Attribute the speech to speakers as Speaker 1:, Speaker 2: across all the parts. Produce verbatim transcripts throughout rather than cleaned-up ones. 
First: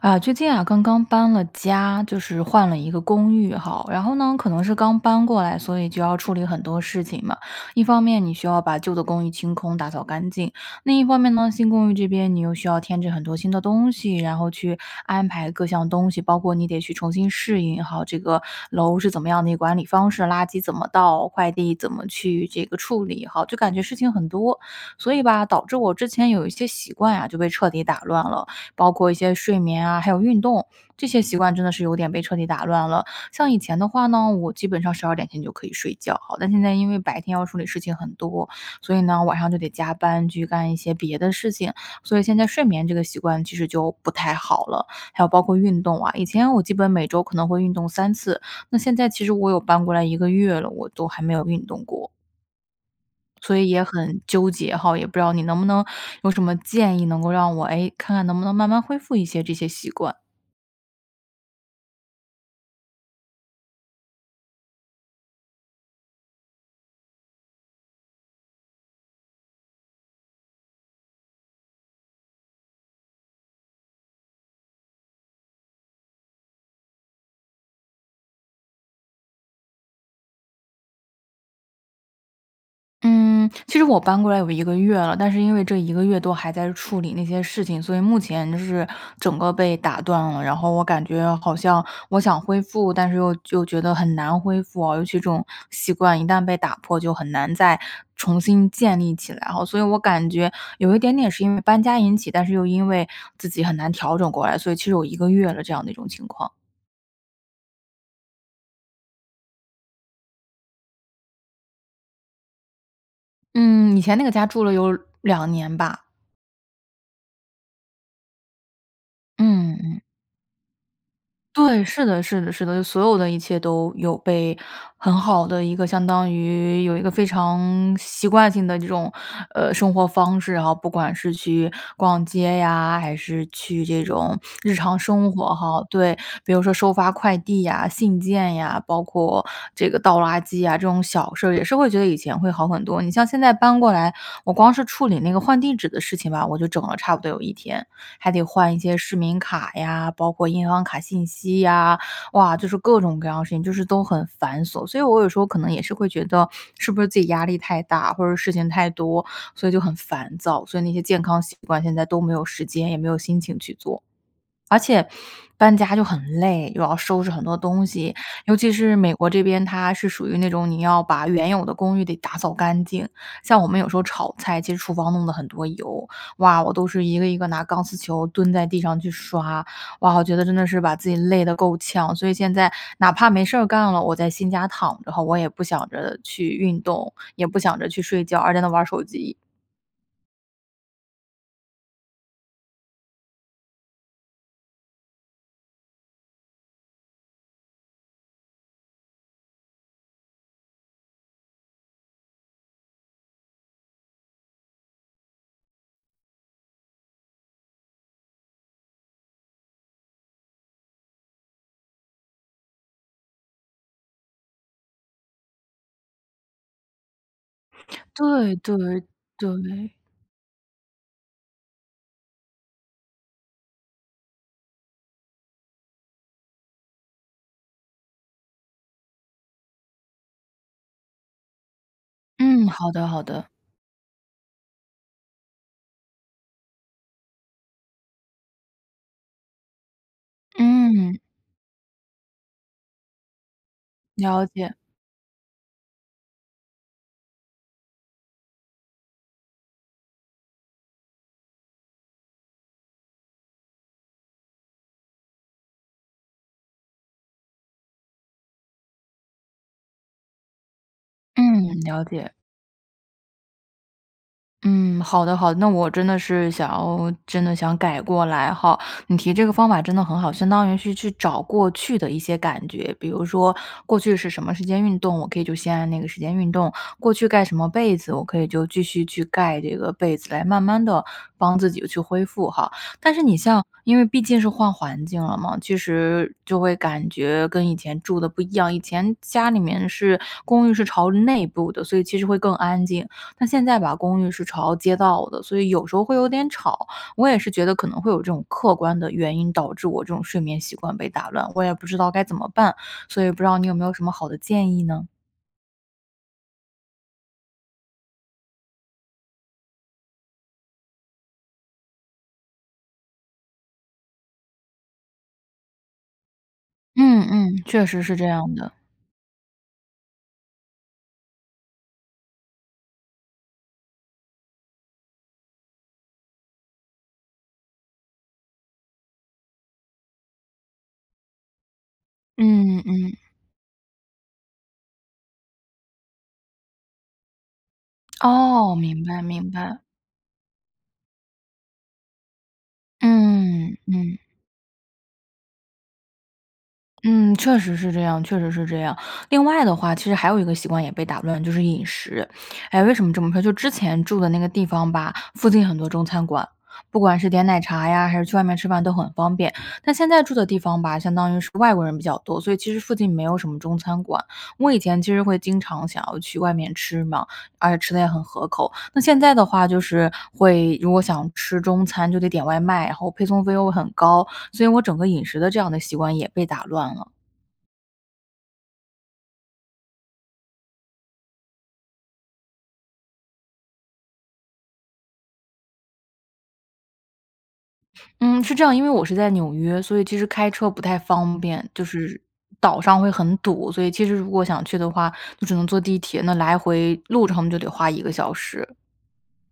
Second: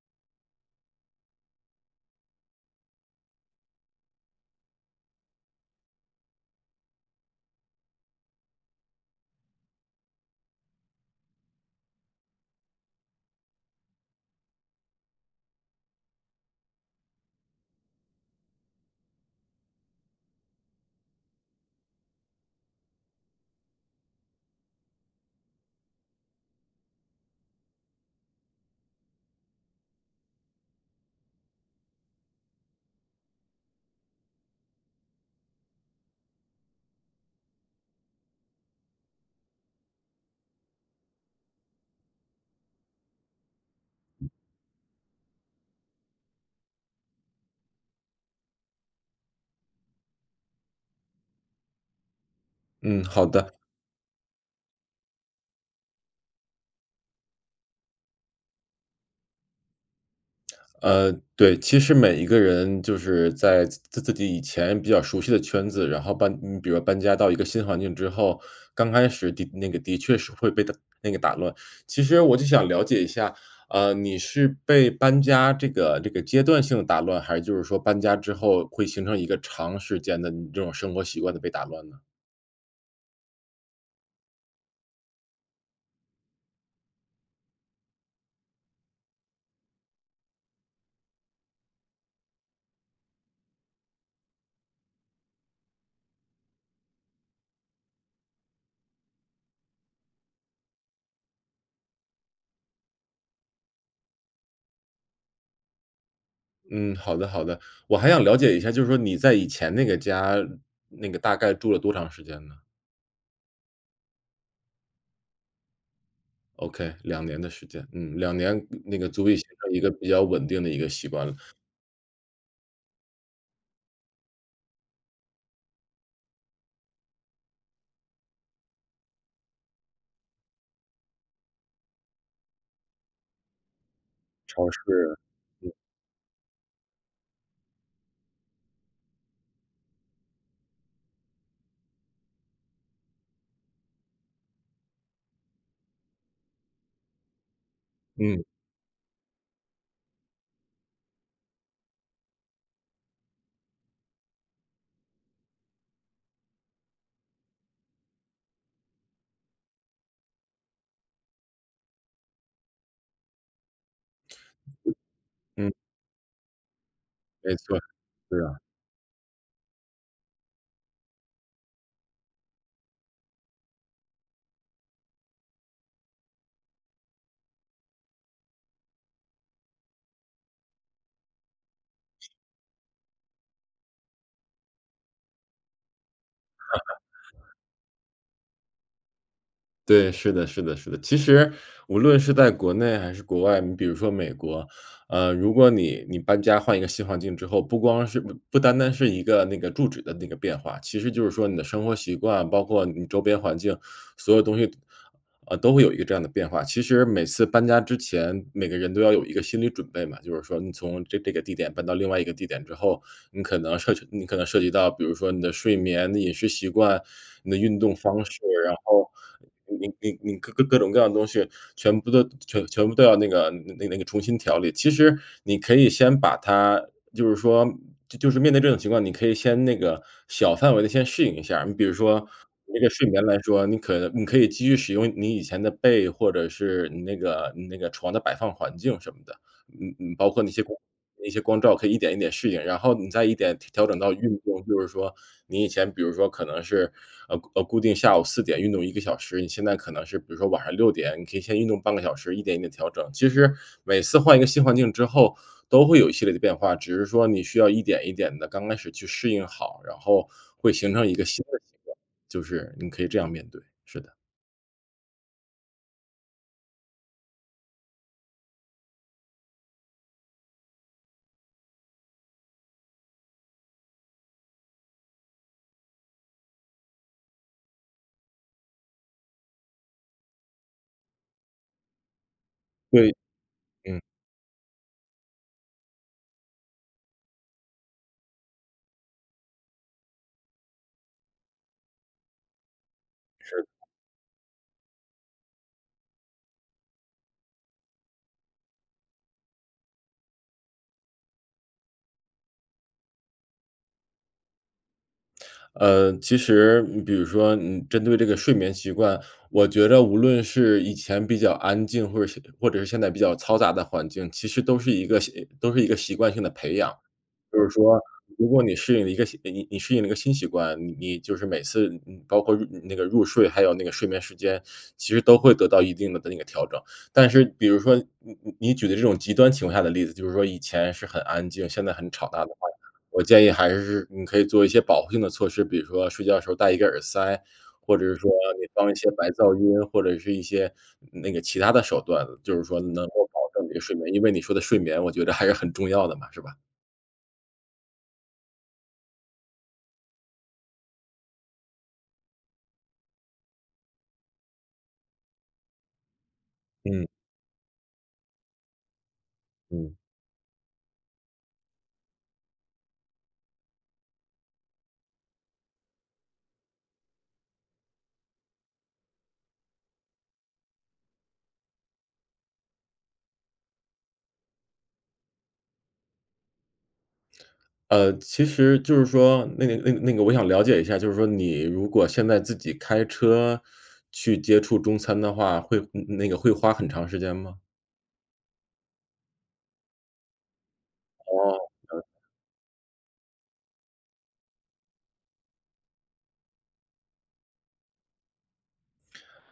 Speaker 1: 啊，最近啊，刚刚搬了家，就是换了一个公寓哈，然后呢，可能是刚搬过来，所以就要处理很多事情嘛。一方面你需要把旧的公寓清空、打扫干净，另一方面呢，新公寓这边你又需要添置很多新的东西，然后去安排各项东西。包括你得去重新适应哈，这个楼是怎么样的一个管理方式，垃圾怎么倒，快递怎么去这个处理哈，就感觉事情很多。所以吧，导致我之前有一些习惯啊，就被彻底打乱了。包括一些睡眠啊，还有运动，这些习惯真的是有点被彻底打乱了，像以前的话呢，我基本上十二点前就可以睡觉哈，但现在因为白天要处理事情很多，所以呢，晚上就得加班去干一些别的事情，所以现在睡眠这个习惯其实就不太好了。还有包括运动啊，以前我基本每周可能会运动三次，那现在其实我有搬过来一个月了，我都还没有运动过。
Speaker 2: 嗯，好的。
Speaker 1: 所以也很，纠结哈，也不知道你能不能有什么建议，能够让我，哎，看看能不能慢慢恢复一些这些习惯。
Speaker 2: 呃对，其实每一个人就是在自自己以前比较熟悉的圈子，然后搬你比如搬家到一个新环境之后，刚开始的那个的确是会被打那个打乱，其实我就想了解一下，呃，你是被搬家这个这个阶段性的打乱，还是就是说搬家之后，会形成一个长时间的你这种生活习惯的被打乱呢？
Speaker 1: 嗯，其实我搬过来有一个月了，但是因为这一个月都还在处理那些事情，所以目前就是整个被打断了。然后我感觉好像我想恢复，但是又又觉得很难恢复哦，尤其这种习惯一旦被打破，就很难再重新建立起来哈。所以我感觉有一点点是因为搬家引起，但是又因为自己很难调整过来，所以其实有一个月了，这样的一种情况。
Speaker 2: 嗯，好的好的。我还想了解一下，就是说你在以前那个家，那个大概住了多长时间呢？
Speaker 1: 嗯，以前那个家住了有两年吧。
Speaker 2: Okay，两年的时间。嗯，两年，那个足以形
Speaker 1: 嗯
Speaker 2: 成
Speaker 1: 嗯
Speaker 2: 一个
Speaker 1: 嗯。
Speaker 2: 比较稳定的一个习惯了。
Speaker 1: 对，是的是的是的，所有的一切都有被很好的一个相当于有一个非常习惯性的这种，呃，生活方式，然后不管是去逛街呀，还是去这种
Speaker 2: 尝
Speaker 1: 日
Speaker 2: 试
Speaker 1: 常生活
Speaker 2: 嗯。
Speaker 1: 哈。对，比如说收发快递呀、信件呀，包括这个倒垃圾呀，这种小事儿也是会觉得以前会好很多。你像现在搬过来，我光是处理那个换地址的事情吧，我就整了差不多有一天，还得
Speaker 2: 嗯。
Speaker 1: 换一些市民卡呀，包括银行卡信息呀。哇，就是各种各样的事情，就是都很繁琐，所以我有时候可能也是会觉得，是不是自己压力太大，或者事情太多，所以就很烦躁，所以那些健康习惯现在都没有时间，也没有心情去做。而且，
Speaker 2: 嗯。
Speaker 1: 搬家就很累，又要收拾很
Speaker 2: 没
Speaker 1: 多
Speaker 2: 错，
Speaker 1: 东西，
Speaker 2: 对
Speaker 1: 尤
Speaker 2: 啊。
Speaker 1: 其是美国这边，它是属于那种你要把原有的公寓得打扫干净，像我们有时候炒菜，其实厨房弄了很多油，哇，我都是一个一个拿钢丝球蹲在地上去刷。哇，我觉得真的是把自己累得够呛，所以现在哪怕没事儿干了，我在新家躺着的话，我也不想着去运 动，也不想着去睡觉，而在那玩儿手机。
Speaker 2: 对，是的是的是的。其实无论是在国内还是国外，你比如说美国，呃，如果你你搬家换一个新环境之后，不光是不不单单是一个那个住址的那个变化，其实就是说你的生活习惯，包括你周边环境，所有东西都呃，都会有一个这样的变化。其实每次搬家之前，每个人都要有一个心理准备嘛，就是说你从这个地点搬到另外一个地点之后，你可能涉及你可能涉及到，比如说你的睡眠、你饮食习惯、你的运动方式，
Speaker 1: 对
Speaker 2: 然
Speaker 1: 对，
Speaker 2: 后你
Speaker 1: 对。
Speaker 2: 你你各各种各样的东西全部都全全部都要那个那那个重新调理。其实你可以先把它就是说嗯就就是面对这种情况，你可以先那个小范围地先适应一下。你比如说
Speaker 1: 嗯，
Speaker 2: 那个
Speaker 1: 好的，
Speaker 2: 睡
Speaker 1: 好
Speaker 2: 眠来
Speaker 1: 的。
Speaker 2: 说，你可能你可以继续使用你以前的被或者是你那个你那个床的摆放环境什么的，嗯嗯，包括那些光
Speaker 1: 嗯。
Speaker 2: 那些光照可以一点一点适应，然后你再一点，调调整到运
Speaker 1: 了
Speaker 2: 动，
Speaker 1: 解。
Speaker 2: 就是说你以前比如说可能是呃，呃，固定下午四点运动一个小时，你现在可能是比如说晚上六点，你可以先运动半个小时，一点一点调整。其实每次换一个新环境之后，都会有一系列的变化，只是说你需要一点一点地刚开始去适应好，然后会形成一个新的习
Speaker 1: 嗯，
Speaker 2: 惯，
Speaker 1: 了解。
Speaker 2: 就是你可以这样面对，是的。
Speaker 1: 嗯，好的好的，那我真的是想要真的想改过来吼，你提这个方法真的很好，相当于是去找过去的一些感觉。比如说，过去是什么时间运动，我可以就先按那个时间运动，过去盖什么被子，我可以就继续去盖这个被子，来慢慢地帮自己去恢复哈。但
Speaker 2: 对，
Speaker 1: 是你像因
Speaker 2: 嗯。
Speaker 1: 为毕竟是换环境了嘛，其实就会感觉跟以前住的不一样，以前家里面是公寓是朝内部的，所以其实会更安静。但现
Speaker 2: 是。
Speaker 1: 在吧，公寓是朝街道的，所以有时候会有点吵，我也是觉得可能会有这种客观的原因，导致我这种睡眠习惯被打乱。我也不知道该怎么办，所以不知道你有没有什么好的建议呢？
Speaker 2: 呃，其实你比如说嗯，针对这个睡眠习惯，我觉着无论是以前比较安静，或者是或者是现在比较嘈杂的环境，其实都是一个习都是一个习惯性的培养。
Speaker 1: 嗯嗯，
Speaker 2: 就是
Speaker 1: 确
Speaker 2: 说，
Speaker 1: 实是这
Speaker 2: 如
Speaker 1: 样
Speaker 2: 果
Speaker 1: 的。
Speaker 2: 你适应了一个新你你适应了一个新习惯，你就是每次，你你包括那那个入睡，还有那个睡眠时间，其实都会得到一定的的那个调整。但是比如说你你你举的这种极端情况下的例子，就是说以前是很安静，现在很吵大的话，
Speaker 1: 嗯嗯。
Speaker 2: 我建议还是你可以做一些保护性的措施，比如说睡觉的时候戴一个耳塞，或者是说你
Speaker 1: 哦，
Speaker 2: 放一
Speaker 1: 明
Speaker 2: 些
Speaker 1: 白
Speaker 2: 白
Speaker 1: 明
Speaker 2: 噪
Speaker 1: 白。
Speaker 2: 音，或者是一些那那个其它的手段，就是说能够保证你这
Speaker 1: 嗯，
Speaker 2: 个睡眠，
Speaker 1: 嗯。
Speaker 2: 因为你说的睡眠我觉着还是很重要的嘛，是吧？
Speaker 1: 嗯，确实是这样确实是这样。另外的话，其实还有一个习惯也被打乱，就是饮食。哎，为什么这么说，就之前住的那个地方吧，附近很多中餐馆，不
Speaker 2: 嗯。
Speaker 1: 管是点奶茶呀，还是去外面吃饭都很方便。但
Speaker 2: 嗯。
Speaker 1: 现在住的地方吧，相当于是外国人比较多，所以其实附近没有什么中餐馆。我以前其实会经常想要去外面吃嘛，而且吃得也很合口，那现在的话，就是会如果想吃中餐就得点外卖，然后配送费又很高，所以我整个饮食的这样的习惯也被打乱了。
Speaker 2: 呃，其实就是说那个那个那个我想了解一下，就是说你如果现在自己开车去接触中餐的话，会那个会花很长时间吗？
Speaker 1: 嗯，是这样，因为我是在纽约，所以其实开车不太方
Speaker 2: 哦，
Speaker 1: 便，就
Speaker 2: 了解。
Speaker 1: 是岛上会很堵。所以其实如果想去的话，就只能坐地铁，那来回路程就得花一个小时。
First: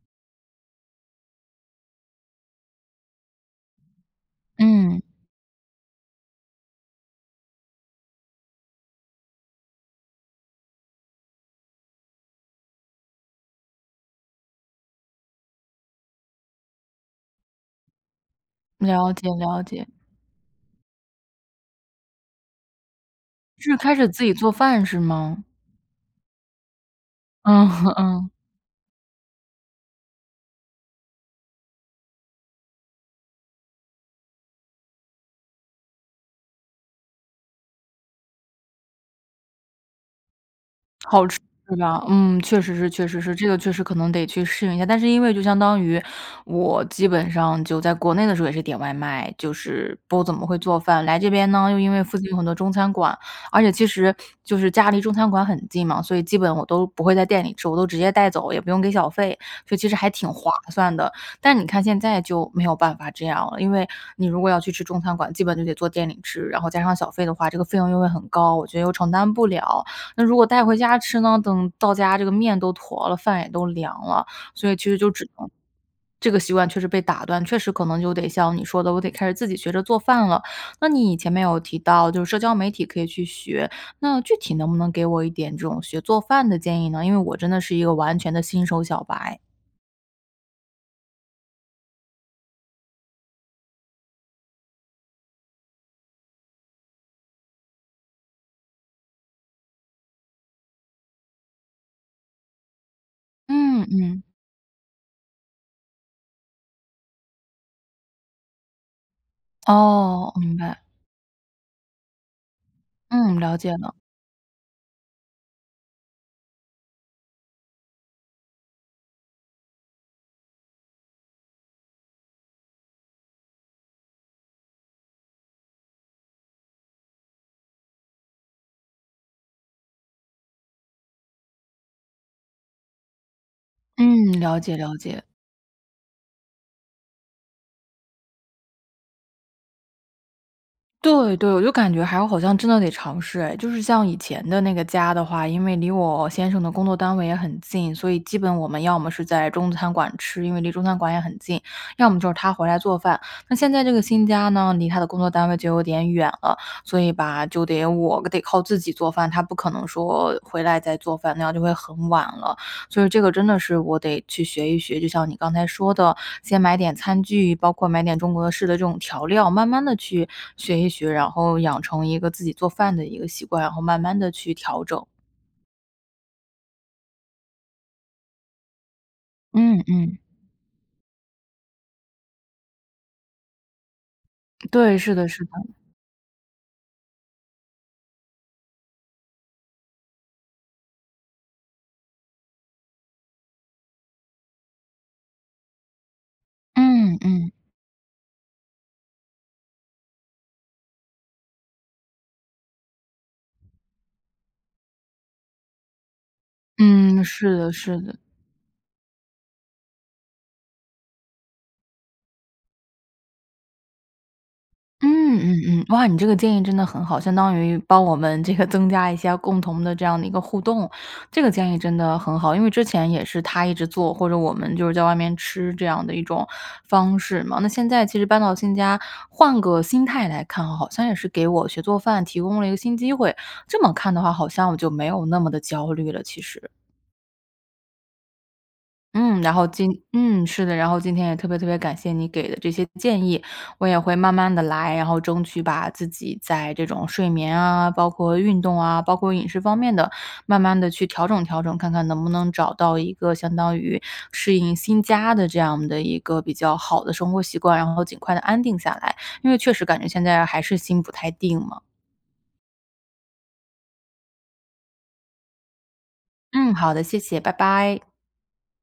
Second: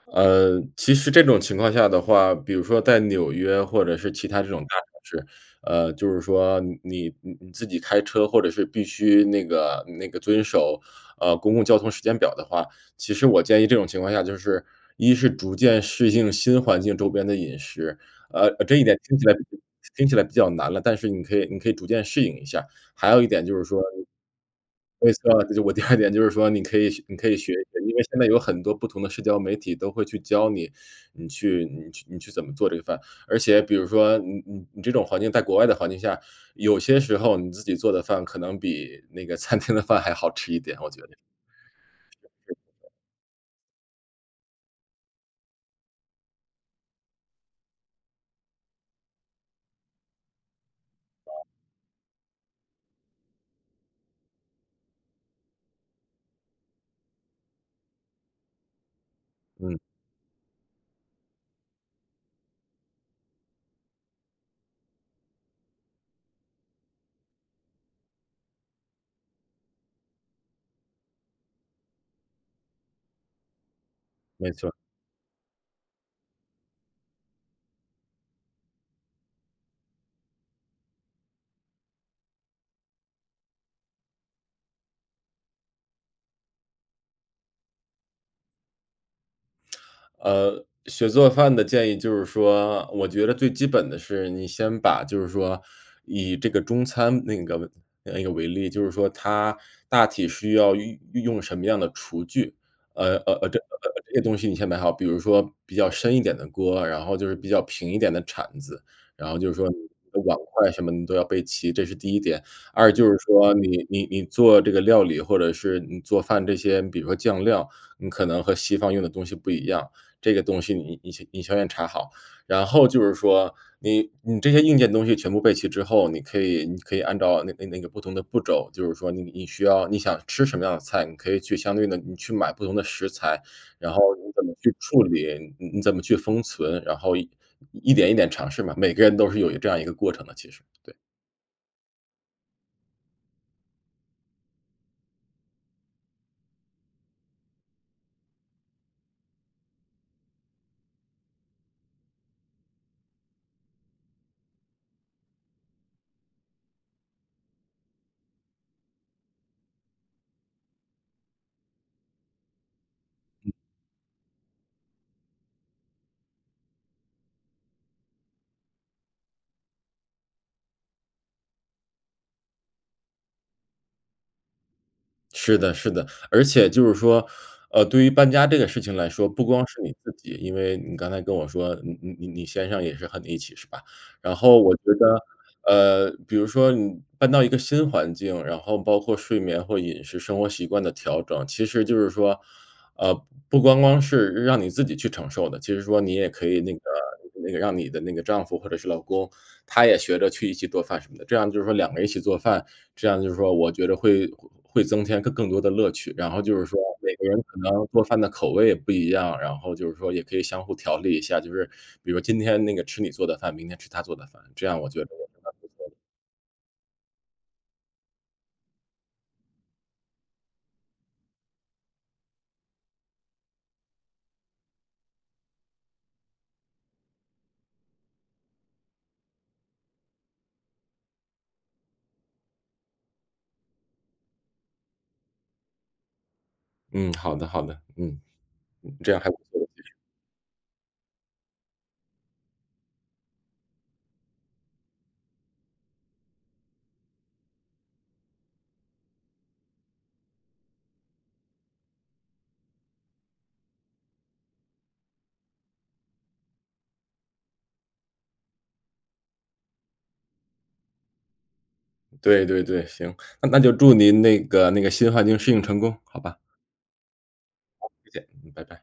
Speaker 2: 呃，其实这种情况下的话，比如说在纽约或者是其他这种大城
Speaker 1: 嗯。
Speaker 2: 市，呃，就是说你你自己开车或者是必须那个那个遵守，呃，公共交通时间表的话，其实我建议这种情况下就是，一是逐渐适应新环境周边的饮食。呃，这一点
Speaker 1: 了
Speaker 2: 听起
Speaker 1: 解
Speaker 2: 来
Speaker 1: 了解。
Speaker 2: 听起来比较难了，但是你可以你可以逐渐适应一下。还有一点就是
Speaker 1: 是
Speaker 2: 说
Speaker 1: 开始自己做饭是
Speaker 2: 没错
Speaker 1: 吗？
Speaker 2: 我第二点就是说你可以你可以学一学，
Speaker 1: 嗯，
Speaker 2: 因 为现在
Speaker 1: 嗯。
Speaker 2: 有很多不同的社交媒体都会去教你你去你你去怎么做这个饭，而且比如说你你你这种环境在国外的环境下，有些时候你自己做的饭可能比那个餐厅的饭还好吃一点，我觉得。
Speaker 1: 好吃，是吧。嗯，确实是
Speaker 2: [unintelligible]
Speaker 1: 确实是，这个确实可能得去适应一下，但是因为就相当于我基本上就在国内的时候也是点外卖，就是不怎么会做饭。来这边呢，又因为附近有很多中餐馆，而且其实就是家离中餐馆很近嘛，所以基本我都不会在店里吃，我都直接带走，也不用给小费，所以
Speaker 2: 嗯。
Speaker 1: 其实还挺划算的。但你看现在就没有办法这样了，因为你如果要去吃中餐馆，基本就得坐店里吃，然后加上小费的话，这个费用又会很高，我觉得又承担不了。那如果带回家吃呢，等到家这个面都坨了，饭也都凉了，
Speaker 2: 没
Speaker 1: 所
Speaker 2: 错。
Speaker 1: 以其实就只能这个习惯确实被打断，确实可能就得像你说的，我得开始自己学着做饭了。那你前面有提到就是社交媒体可以去学，那具体能不能给我一点这种学做饭的建议呢？因为我真的是一个完全的新手小白。
Speaker 2: 呃，学做饭的建议就是说，我觉得最基本的是你先把就是说以这个中餐那个那个为例，就是说它大体需要运运用什么样的厨具，呃呃呃，这
Speaker 1: 嗯
Speaker 2: 呃，这些
Speaker 1: 嗯。
Speaker 2: 东西你先买好，比如说比较深一点的锅，然后就是比较平一点的铲子，然后就是说
Speaker 1: 哦，
Speaker 2: 碗
Speaker 1: 明
Speaker 2: 筷
Speaker 1: 白。
Speaker 2: 什么你都要备齐，这是第一点。二就是
Speaker 1: 嗯，
Speaker 2: 说，
Speaker 1: 了解
Speaker 2: 你
Speaker 1: 了。
Speaker 2: 你你做这个料理，或者是你做饭这些，比如说酱料，你可能和西方用的东西不一样，这个东西你你你先要查好。然后就是说，你你这些硬件东西全部备齐之后，你可以你可以按照那个那个不同的步骤，就是说你你需要你想吃什么样的菜，你可以去相对地，你去买不同的食材，然后你
Speaker 1: 嗯，
Speaker 2: 怎么
Speaker 1: 了
Speaker 2: 去
Speaker 1: 解了
Speaker 2: 处
Speaker 1: 解。
Speaker 2: 理，你你怎么去封存，然后一点一点尝试嘛，每个人都是有这样一个过程的其实，对。
Speaker 1: 对对，我就感觉还好像真的得尝试哎。就是像以前的那个家的话，因为离我先生的工作单位也很近，所以基本我们要么是在中餐馆吃，因为离中餐馆也很近，要么就是他回来做饭。那现在这个新家呢，离他的工作单位就有点远了，所以吧，就得我得靠自己做饭，他不可能说回来再做饭，那样就会很晚了。所以这个真
Speaker 2: 嗯。
Speaker 1: 的是我得去学一学，就像你刚才说的，先买点餐具，包括买点中国式的这种调料，慢慢地去学一学，然后养成一个自己做饭的一个习惯，然后慢慢地去调整。
Speaker 2: 是的是的。而且就是说，呃，对于搬家这个事情来说，不光是
Speaker 1: 嗯
Speaker 2: 你自
Speaker 1: 嗯。
Speaker 2: 己，因为你刚才跟我说你你你先生也是和你一起，是吧？然后我觉
Speaker 1: 对，是
Speaker 2: 得，
Speaker 1: 的是的。
Speaker 2: 呃，比如说你搬到一个新环境，然后包括睡眠或饮食、生活习惯的调整，其实就是说，呃，不光光是让你自己去承受的。其实说你也可以那个
Speaker 1: 嗯嗯。
Speaker 2: 那个让你的那个丈夫或者是老公，他也学着去一起做饭什么的，这样就是说两个人一起做饭，这样就是说我觉着会会增添更多的乐趣。然后就是说每
Speaker 1: 嗯，
Speaker 2: 个人
Speaker 1: 是
Speaker 2: 可
Speaker 1: 的
Speaker 2: 能
Speaker 1: 是
Speaker 2: 做
Speaker 1: 的。
Speaker 2: 饭的口味也不一样，然后就是说也可以相互调理一下，就是比如今天那个吃你做的饭，明天吃他做的饭，这样我觉得 [unintelligible]
Speaker 1: 嗯
Speaker 2: 不
Speaker 1: 嗯嗯。
Speaker 2: 错的。
Speaker 1: 哇，你这个建议真的很好，相当于帮我们这个增加一下共同的这样的一个互动。这个建议真的很好，因为之前也是他一直做，或者我们就是在外面吃这样的一种方式嘛。那现在其实搬到新家换个心态来看，好像也是给我学做饭提供了一个新机会，这么看的话好像我就没有那么的焦虑了其实。
Speaker 2: 嗯，好的好的。嗯，这样还不
Speaker 1: 嗯，然
Speaker 2: 错
Speaker 1: 后
Speaker 2: 的，其
Speaker 1: 今
Speaker 2: 实。
Speaker 1: 嗯，是的，然后今天也特别特别感谢你给的这些建议，我也会慢慢地来，然后争取把自己在这种睡眠啊，包括运动啊，包括饮食方面的，慢慢地去调整调整，看看能不能找到一个相当于适应新家的这样的一个比较好的生活习惯，然后尽快地安定下来，因为确实感觉现在还是心不太定嘛。
Speaker 2: 对对对，行，那那就祝您那个那个新环境适应成功，好吧。
Speaker 1: 嗯，好的，谢谢，拜
Speaker 2: 好，
Speaker 1: 拜。
Speaker 2: 再见，嗯，拜拜。